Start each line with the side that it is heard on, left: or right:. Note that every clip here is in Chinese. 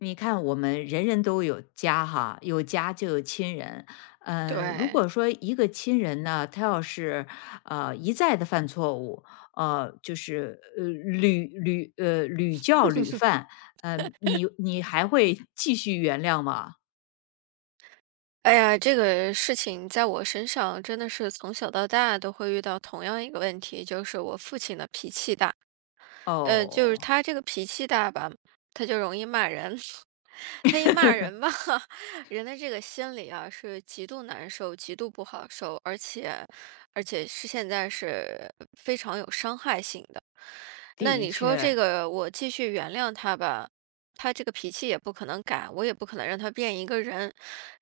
left: 你看，我们人人都有家哈，有家就有亲人。如
right: 对，
left: 果说一个亲人呢，他要是一再的犯错误，就是屡屡屡教屡犯，你还会继续原谅吗？
right: 哎呀，这个事情在我身上真的是从小到大都会遇到同样一个问题，就是我父亲的脾气大，就是
left: 哦，
right: 他这个脾气大吧，他就容易骂人。他一骂人吧，人的这个心里啊是极度难受、极度不好受，而且现在是非常有伤害性的。那
left: 的
right: 你说这
left: 确，
right: 个我继续原谅他吧，他这个脾气也不可能改，我也不可能让他变一个人，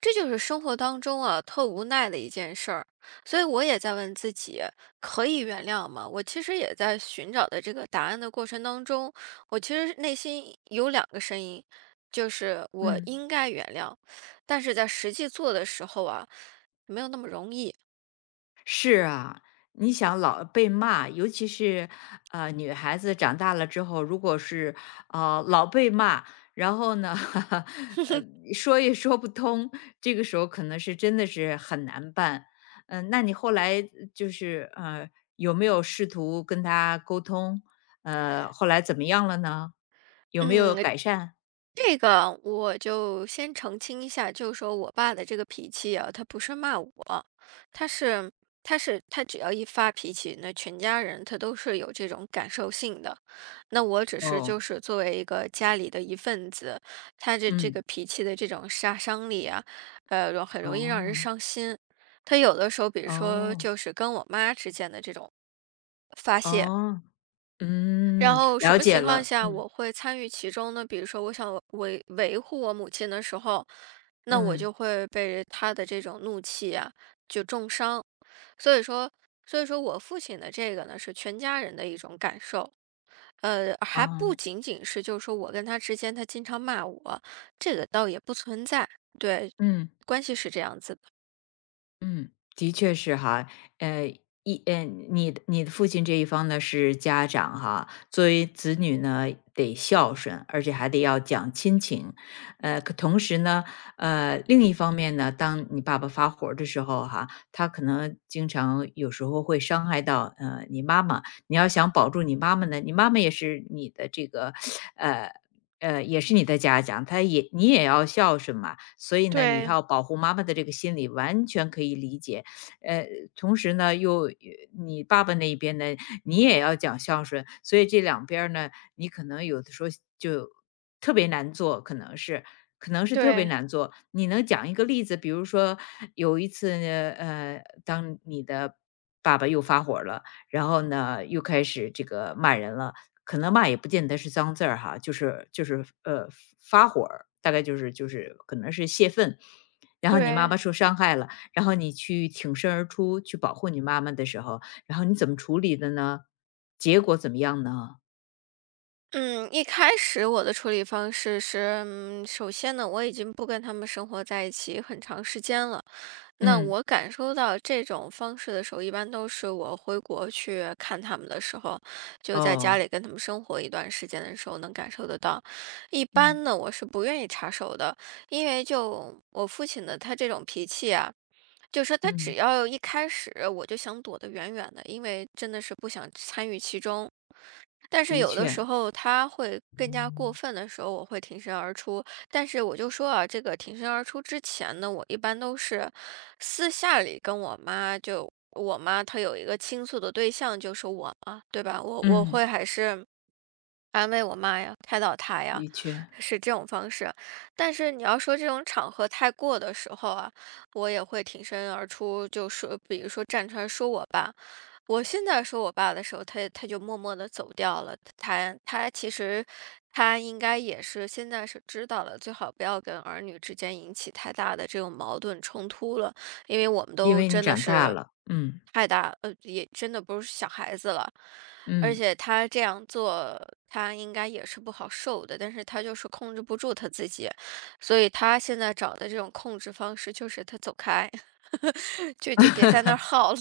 right: 这就是生活当中啊特无奈的一件事儿。所以我也在问自己，可以原谅吗？我其实也在寻找的这个答案的过程当中，我其实内心有两个声音，就是我
left: 嗯。
right: 应该原谅，但是在实际做的时候啊，没有那么容易。
left: 是啊，你想老被骂，尤其是女孩子长大了之后，如果是老被骂，然后呢，呃说也说不通，这个时候可能是真的是很难办。嗯，那你后来就是有没有试图跟他沟通？后来怎么样了呢？有没有
right: 嗯，
left: 改善？
right: 这个我就先澄清一下，就是说我爸的这个脾气啊，他不是骂我，他是他他只要一发脾气，那全家人他都是有这种感受性的。那我只是
left: 哦，
right: 就是作为一个家里的一份子，他这个
left: 嗯，
right: 脾气的这种杀伤力啊，很容易让人
left: 哦，
right: 伤心。他有的时候，比如说
left: 哦，
right: 就是跟我妈之间的这种发泄。
left: 哦，
right: 然
left: 嗯，
right: 后什
left: 了
right: 么
left: 解
right: 情况
left: 了，
right: 下
left: 嗯
right: 我会参与其中呢？比如说，我想维护我母亲的时候，那我
left: 嗯，
right: 就会被她的这种怒气啊，就重伤。所以说，所以说我父亲的这个呢，是全家人的一种感受。呃，还不
left: 哦。
right: 仅仅是就是说我跟他之间，他经常骂我，这个倒也不存在。对，
left: 嗯
right: 关系是这样子的。
left: 嗯，的确是哈，呃，一呃，你的父亲这一方呢是家长哈，作为子女呢得孝顺，而且还得要讲亲情，可同时呢，另一方面呢，当你爸爸发火儿的时候哈，他可能经常有时候会伤害到你妈妈，你要想保住你妈妈呢，你妈妈也是你的这个 呃也是你的家长，你也要孝顺嘛，所以呢，你
right: 对
left: 要保护妈妈的这个心理，完全可以理解。呃，同时呢，又你爸爸那一边呢，你也要讲孝顺，所以这两边儿呢，你可能有的时候就特别难做，可能是特别
right: 对
left: 难做。你能讲一个例子，比如说有一次呢，当你的爸爸又发火了，然后呢，又开始这个骂人了。可能骂也不见得是脏字儿哈，就是发火儿大概就是可能是泄愤。然后你妈
right: 对，
left: 妈受伤害了，然后你去挺身而出去保护你妈妈的时候，然后你怎么处理的呢？结果怎么样呢？
right: 嗯，一开始我的处理方式是，嗯，首先呢，我已经不跟他们生活在一起很长时间了。那
left: 嗯，
right: 我感受到这种方式的时候，一般都是我回国去看他们的时候，就在家
left: 哦，
right: 里跟他们生活一段时间的时候能感受得到。一
left: 嗯，
right: 般呢，我是不愿意插手的，因为就我父亲的他这种脾气啊。就是说他只
left: 嗯，
right: 要一开始我就想躲得远远的，因为真的是不想参与其中。但是
left: 的
right: 有的
left: 确，
right: 时候他会更加过分的时候，我会挺身而出。但是我就说啊，这个挺身而出之前呢，我一般都是私下里跟我妈就，我妈她有一个倾诉的对象就是我嘛，对吧？我
left: 嗯，
right: 会还是安慰我妈呀，开导她呀，
left: 的确，
right: 是这种方式。但是你要说这种场合太过的时候啊，我也会挺身而出，就说比如说站出来说我吧。我现在说我爸的时候，他就默默地走掉了。他其实他应该也是现在是知道了，最好不要跟儿女之间引起太大的这种矛盾冲突了，因为我们
left: 因
right: 都
left: 为你
right: 真的
left: 长大
right: 是
left: 了，嗯，
right: 太大，呃，也真的不是小孩子了。而
left: 嗯。
right: 且他这样做，他应该也是不好受的，但是他就是控制不住他自己，所以他现在找的这种控制方式就是他走开，就别在那儿耗了。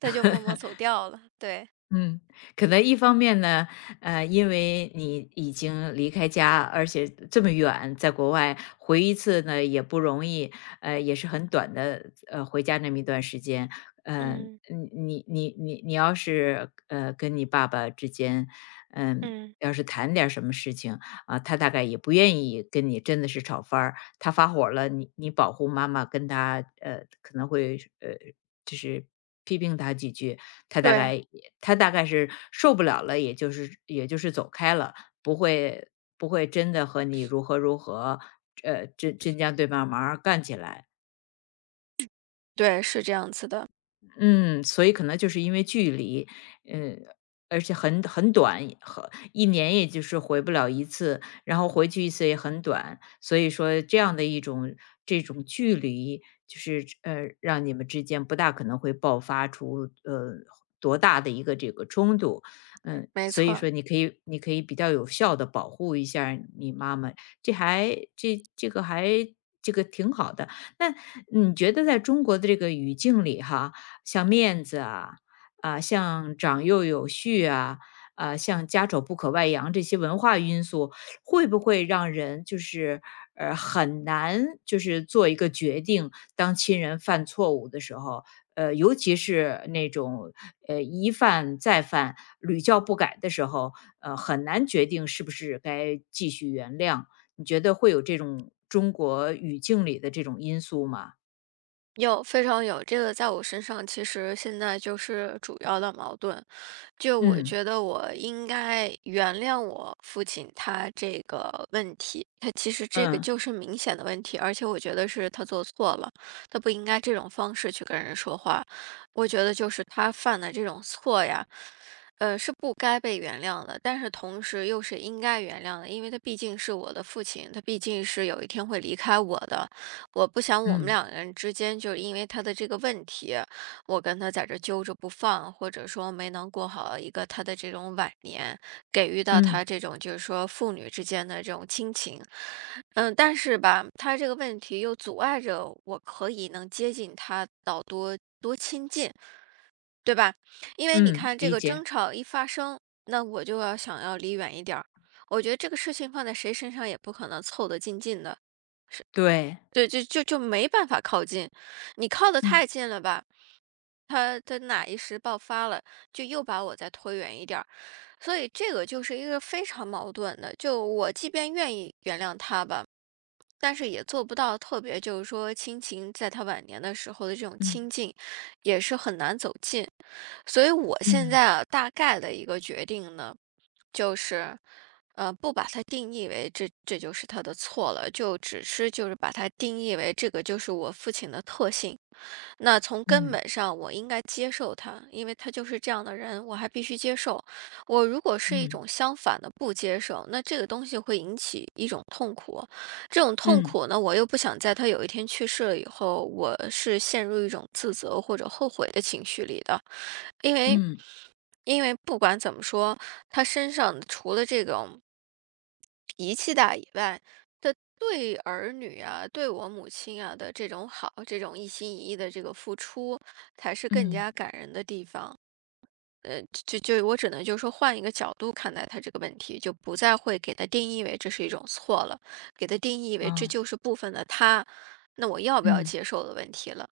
right: 他就默默走掉了，对。
left: 嗯，可能一方面呢，因为你已经离开家，而且这么远，在国外回一次呢也不容易，也是很短的，回家那么一段时间，呃，
right: 嗯
left: 你要是跟你爸爸之间，嗯、
right: 嗯，
left: 要是谈点儿什么事情啊，他大概也不愿意跟你真的是吵翻儿，他发火了，你保护妈妈跟他，可能会就是批评他几句，他大
right: 对
left: 概也他大概是受不了了，也就是走开了，不会不会真的和你如何如何，真将对方忙儿干起来。
right: 对，是这样子的，
left: 嗯，所以可能就是因为距离，嗯，而且很短，一年也就是回不了一次，然后回去一次也很短，所以说这样的一种这种距离，就是让你们之间不大可能会爆发出多大的一个这个冲突，嗯，
right: 没
left: 所以
right: 错，
left: 说你可以比较有效的保护一下儿你妈妈，这还这这个还这个挺好的。那你觉得在中国的这个语境里哈，像面子啊，啊，像长幼有序啊，啊，像家丑不可外扬这些文化因素，会不会让人就是很难就是做一个决定？当亲人犯错误的时候，尤其是那种一犯再犯、屡教不改的时候，很难决定是不是该继续原谅。你觉得会有这种中国语境里的这种因素吗？
right: 有非常有这个在我身上，其实现在就是主要的矛盾。就我
left: 嗯
right: 觉得我应该原谅我父亲他这个问题，他其实这个
left: 嗯
right: 就是明显的问题，而且我觉得是他做错了，他不应该这种方式去跟人说话。我觉得就是他犯的这种错呀，呃，是不该被原谅的，但是同时又是应该原谅的，因为他毕竟是我的父亲，他毕竟是有一天会离开我的，我不想我们
left: 嗯
right: 两个人之间就是因为他的这个问题。我跟他在这揪着不放，或者说没能过好一个他的这种晚年，给予到他
left: 嗯。
right: 这种就是说父女之间的这种亲情，嗯，但是吧，他这个问题又阻碍着我可以能接近他到多亲近，对吧？因为你
left: 嗯，
right: 看这
left: 理
right: 个争
left: 解，
right: 吵一发生，那我就要想要离远一点儿。我觉得这个事情放在谁身上也不可能凑得近近的，
left: 对，
right: 对，就没办法靠近，你靠得
left: 嗯，
right: 太近了吧，他的哪一时爆发了，就又把我再推远一点儿，所以这个就是一个非常矛盾的。就我即便愿意原谅他吧，但是也做不到特别，就是说亲情在他晚年的时候的这种
left: 嗯，
right: 亲近，也是很难走近。所以我现
left: 嗯，
right: 在啊，大概的一个决定呢，就是，呃，不把它定义为这就是他的错了，只是把它定义为这个就是我父亲的特性。那从根
left: 嗯，
right: 本上我应该接受他，因为他就是这样的人，我还必须接受。我如果是一
left: 嗯，
right: 种相反的不接受，那这个东西会引起一种痛苦，这种痛
left: 嗯，
right: 苦呢，我又不想在他有一天去世了以后，我是陷入一种自责或者后悔的情绪里的。因为
left: 嗯，嗯
right: 因为不管怎么说，他身上除了这种脾气大以外，他对儿女啊，对我母亲啊的这种好，这种一心一意的这个付出，才是更
left: 嗯，
right: 加感人的地方。呃，就我只能就说换一个角度看待他这个问题，就不再会给他定义为这是一种错了，给他定义为这
left: 哦，
right: 就是部分的他，那我要不要
left: 嗯。
right: 接受的问题了。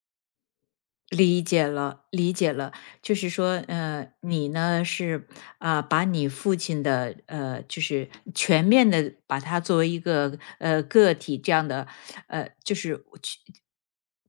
left: 理解了，理解了，就是说，你呢是啊，把你父亲的就是全面的把他作为一个个体这样的，就是去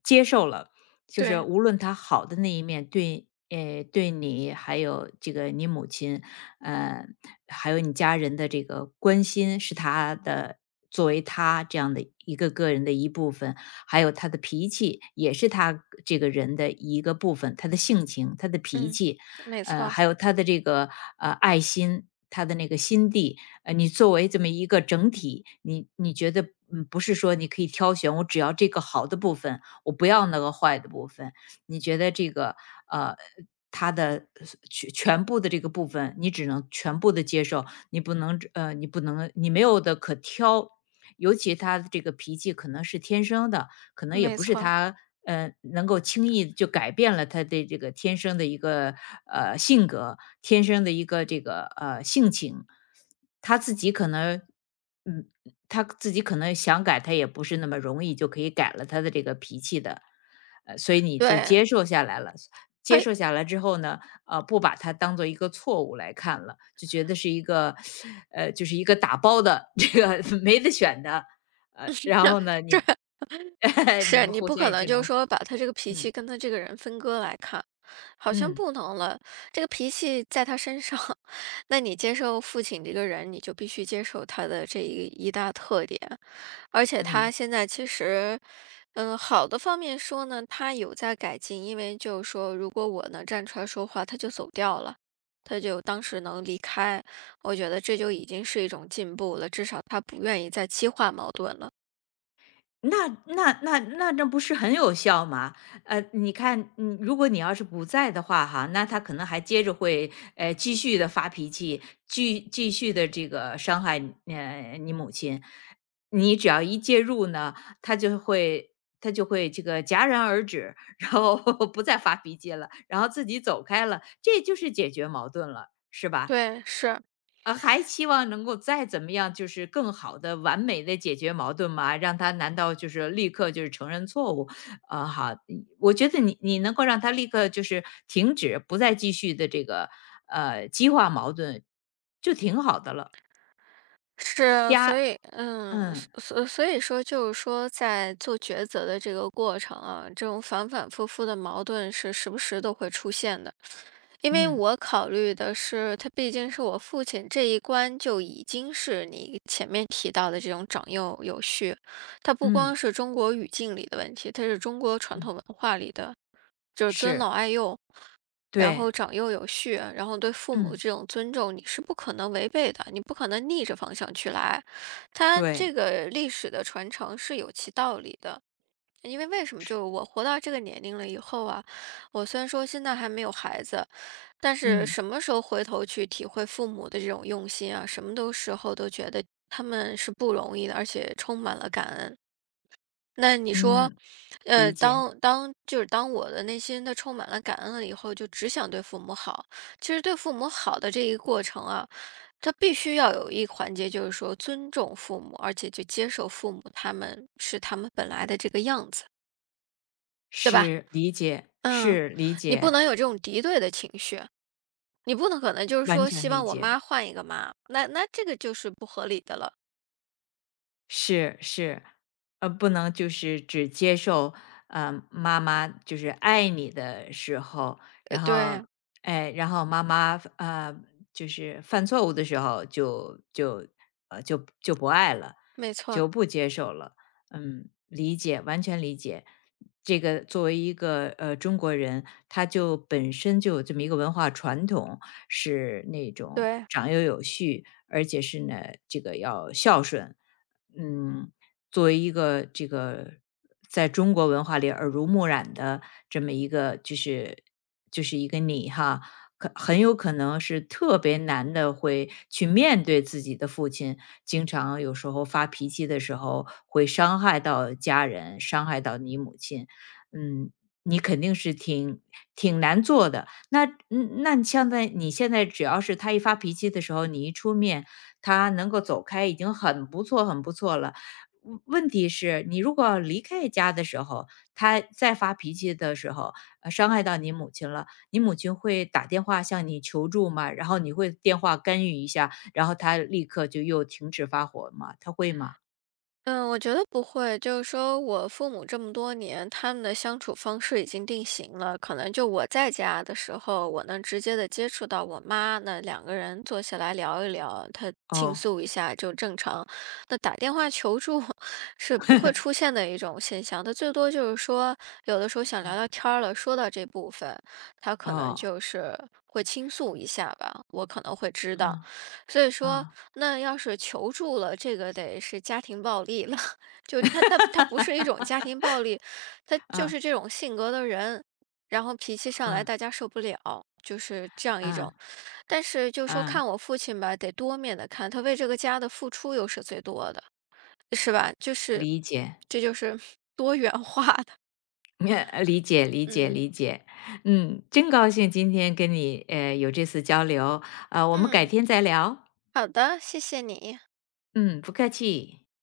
left: 接受了，就是
right: 对，
left: 无论他好的那一面对你还有这个你母亲，呃，还有你家人的这个关心，是他的作为他这样的一个个人的一部分，还有他的脾气，也是他这个人的一个部分，他的性情、他的脾
right: 嗯，
left: 气，
right: 没错，
left: 还有他的这个爱心，他的那个心地，你作为这么一个整体，你觉得不是说你可以挑选，我只要这个好的部分，我不要那个坏的部分，你觉得这个呃。他的全部的这个部分，你只能全部的接受，你不能呃，你不能，你没有的可挑。尤其他的这个脾气可能是天生的，可能也
right: 没
left: 不是
right: 错，
left: 他能够轻易就改变了他的这个天生的一个性格，天生的一个这个性情，他自己可能嗯他自己可能想改，他也不是那么容易就可以改了他的这个脾气的，所以你就
right: 对。
left: 接受下来了。接受下来之后呢，不把它当做一个错误来看了，就觉得是一个，就是一个打包的 这个没得选的，然后呢，你 你
right: 是
left: 们
right: 你
left: 互
right: 不
left: 相
right: 可
left: 也
right: 能
left: 就
right: 就是
left: 能
right: 说把他这个脾气
left: 嗯
right: 跟他这个人分割来看，好像
left: 嗯
right: 不能了。这个脾气在他身上，那你接受父亲这个人，你就必须接受他的这一大特点。而且他
left: 嗯，
right: 现在其实，嗯，好的方面说呢，他有在改进，因为就是说，如果我能站出来说话，他就走掉了。他就当时能离开，我觉得这就已经是一种进步了，至少他不愿意再激化矛盾了。
left: 那这不是很有效吗？你看，嗯，如果你要是不在的话，哈，那他可能还接着会，继续的发脾气，继续的这个伤害你母亲。你只要一介入呢，他就会他就会这个戛然而止，然后 不再发脾气了，然后自己走开了，这就是解决矛盾了，是吧？
right: 对，是。
left: 还期望能够再怎么样，就是更好的、完美的解决矛盾吗？让他难道就是立刻就是承认错误？啊，好，嗯，我觉得你能够让他立刻就是停止，不再继续的这个，激化矛盾，就挺好的了。
right: 是，所
left: 加
right: 以，嗯，
left: 嗯，
right: 所以说，就是说，在做抉择的这个过程啊，这种反反复复的矛盾是时不时都会出现的。因为
left: 嗯，
right: 我考虑的是，他毕竟是我父亲这一关就已经是你前面提到的这种长幼有序，它不光
left: 嗯，
right: 是中国语境里的问题，它是中国传
left: 嗯，
right: 统文化里的，就是尊
left: 是，
right: 老爱幼，然
left: 对，
right: 后长幼有序，然后对父母
left: 嗯，
right: 这种尊重，你是不可能违背的，你不可能逆着方向去来，它这
left: 对，
right: 个历史的传承是有其道理的。因为为什么？就我活到这个年龄了以后啊，我虽然说现在还没有孩子，但是
left: 嗯，
right: 什么时候回头去体会父母的这种用心啊，什么都时候都觉得他们是不容易的，而且充满了感恩。那你说，
left: 嗯，
right: 呃，
left: 理解，
right: 当就是当我的内心它充满了感恩了以后，就只想对父母好。其实对父母好的这一过程啊，它必须要有一环节，就是说尊重父母，而且就接受父母他们是他们本来的这个样子，对吧？
left: 是，理解，
right: 嗯，
left: 是，理
right: 你不
left: 解，
right: 能有这种敌对的情绪，你不能可能就是
left: 完
right: 说
left: 全
right: 希
left: 理
right: 望我
left: 解。
right: 妈换一个妈，那这个就是不合理的了。
left: 是是，不能就是只接受妈妈就是爱你的时候，
right: 呃，
left: 然
right: 对，
left: 后哎，然后妈妈就是犯错误的时候就不爱了，
right: 没错，
left: 就不接受了。嗯，理解，完全理解。这个作为一个中国人，他就本身就有这么一个文化传统，是那种
right: 对。
left: 长幼有序，而且是呢这个要孝顺。嗯，作为一个这个在中国文化里耳濡目染的这么一个，就是一个你哈，可很有可能是特别难的，会去面对自己的父亲，经常有时候发脾气的时候会伤害到家人，伤害到你母亲，嗯。你肯定是挺难做的，那你像在你现在只要是他一发脾气的时候，你一出面，他能够走开已经很不错很不错了。问题是，你如果离开家的时候，他再发脾气的时候，伤害到你母亲了，你母亲会打电话向你求助吗？然后你会电话干预一下，然后他立刻就又停止发火吗？他会吗？
right: 嗯，我觉得不会，就是说我父母这么多年，他们的相处方式已经定型了。可能就我在家的时候，我能直接的接触到我妈，那两个人坐下来聊一聊，她倾
left: 哦，
right: 诉一下就正常。那打电话求助 是不会出现的一种现象，她最多就是说，有的时候想聊聊天儿了，说到这部分，他可能
left: 哦，
right: 就是会倾诉一下吧，我可能会知道。
left: 嗯
right: 所以说，
left: 嗯
right: 那要是求助了，这个得是家庭暴力了，就他不是一种家庭暴力，他就
left: 嗯
right: 是这种性格的人，然后脾气上来
left: 嗯
right: 大家受不了，就是这样一
left: 嗯
right: 种。但是就说
left: 嗯，
right: 看我父亲吧，得多面的看，他为这个家的付出又是最多的，是吧？就是
left: 理解。
right: 这就是 多元化的，
left: 理解理解
right: 嗯
left: 理解，嗯，真高兴今天跟你有这次交流，我们改
right: 嗯，
left: 天再聊，
right: 好的，谢谢你。
left: 嗯，不客气。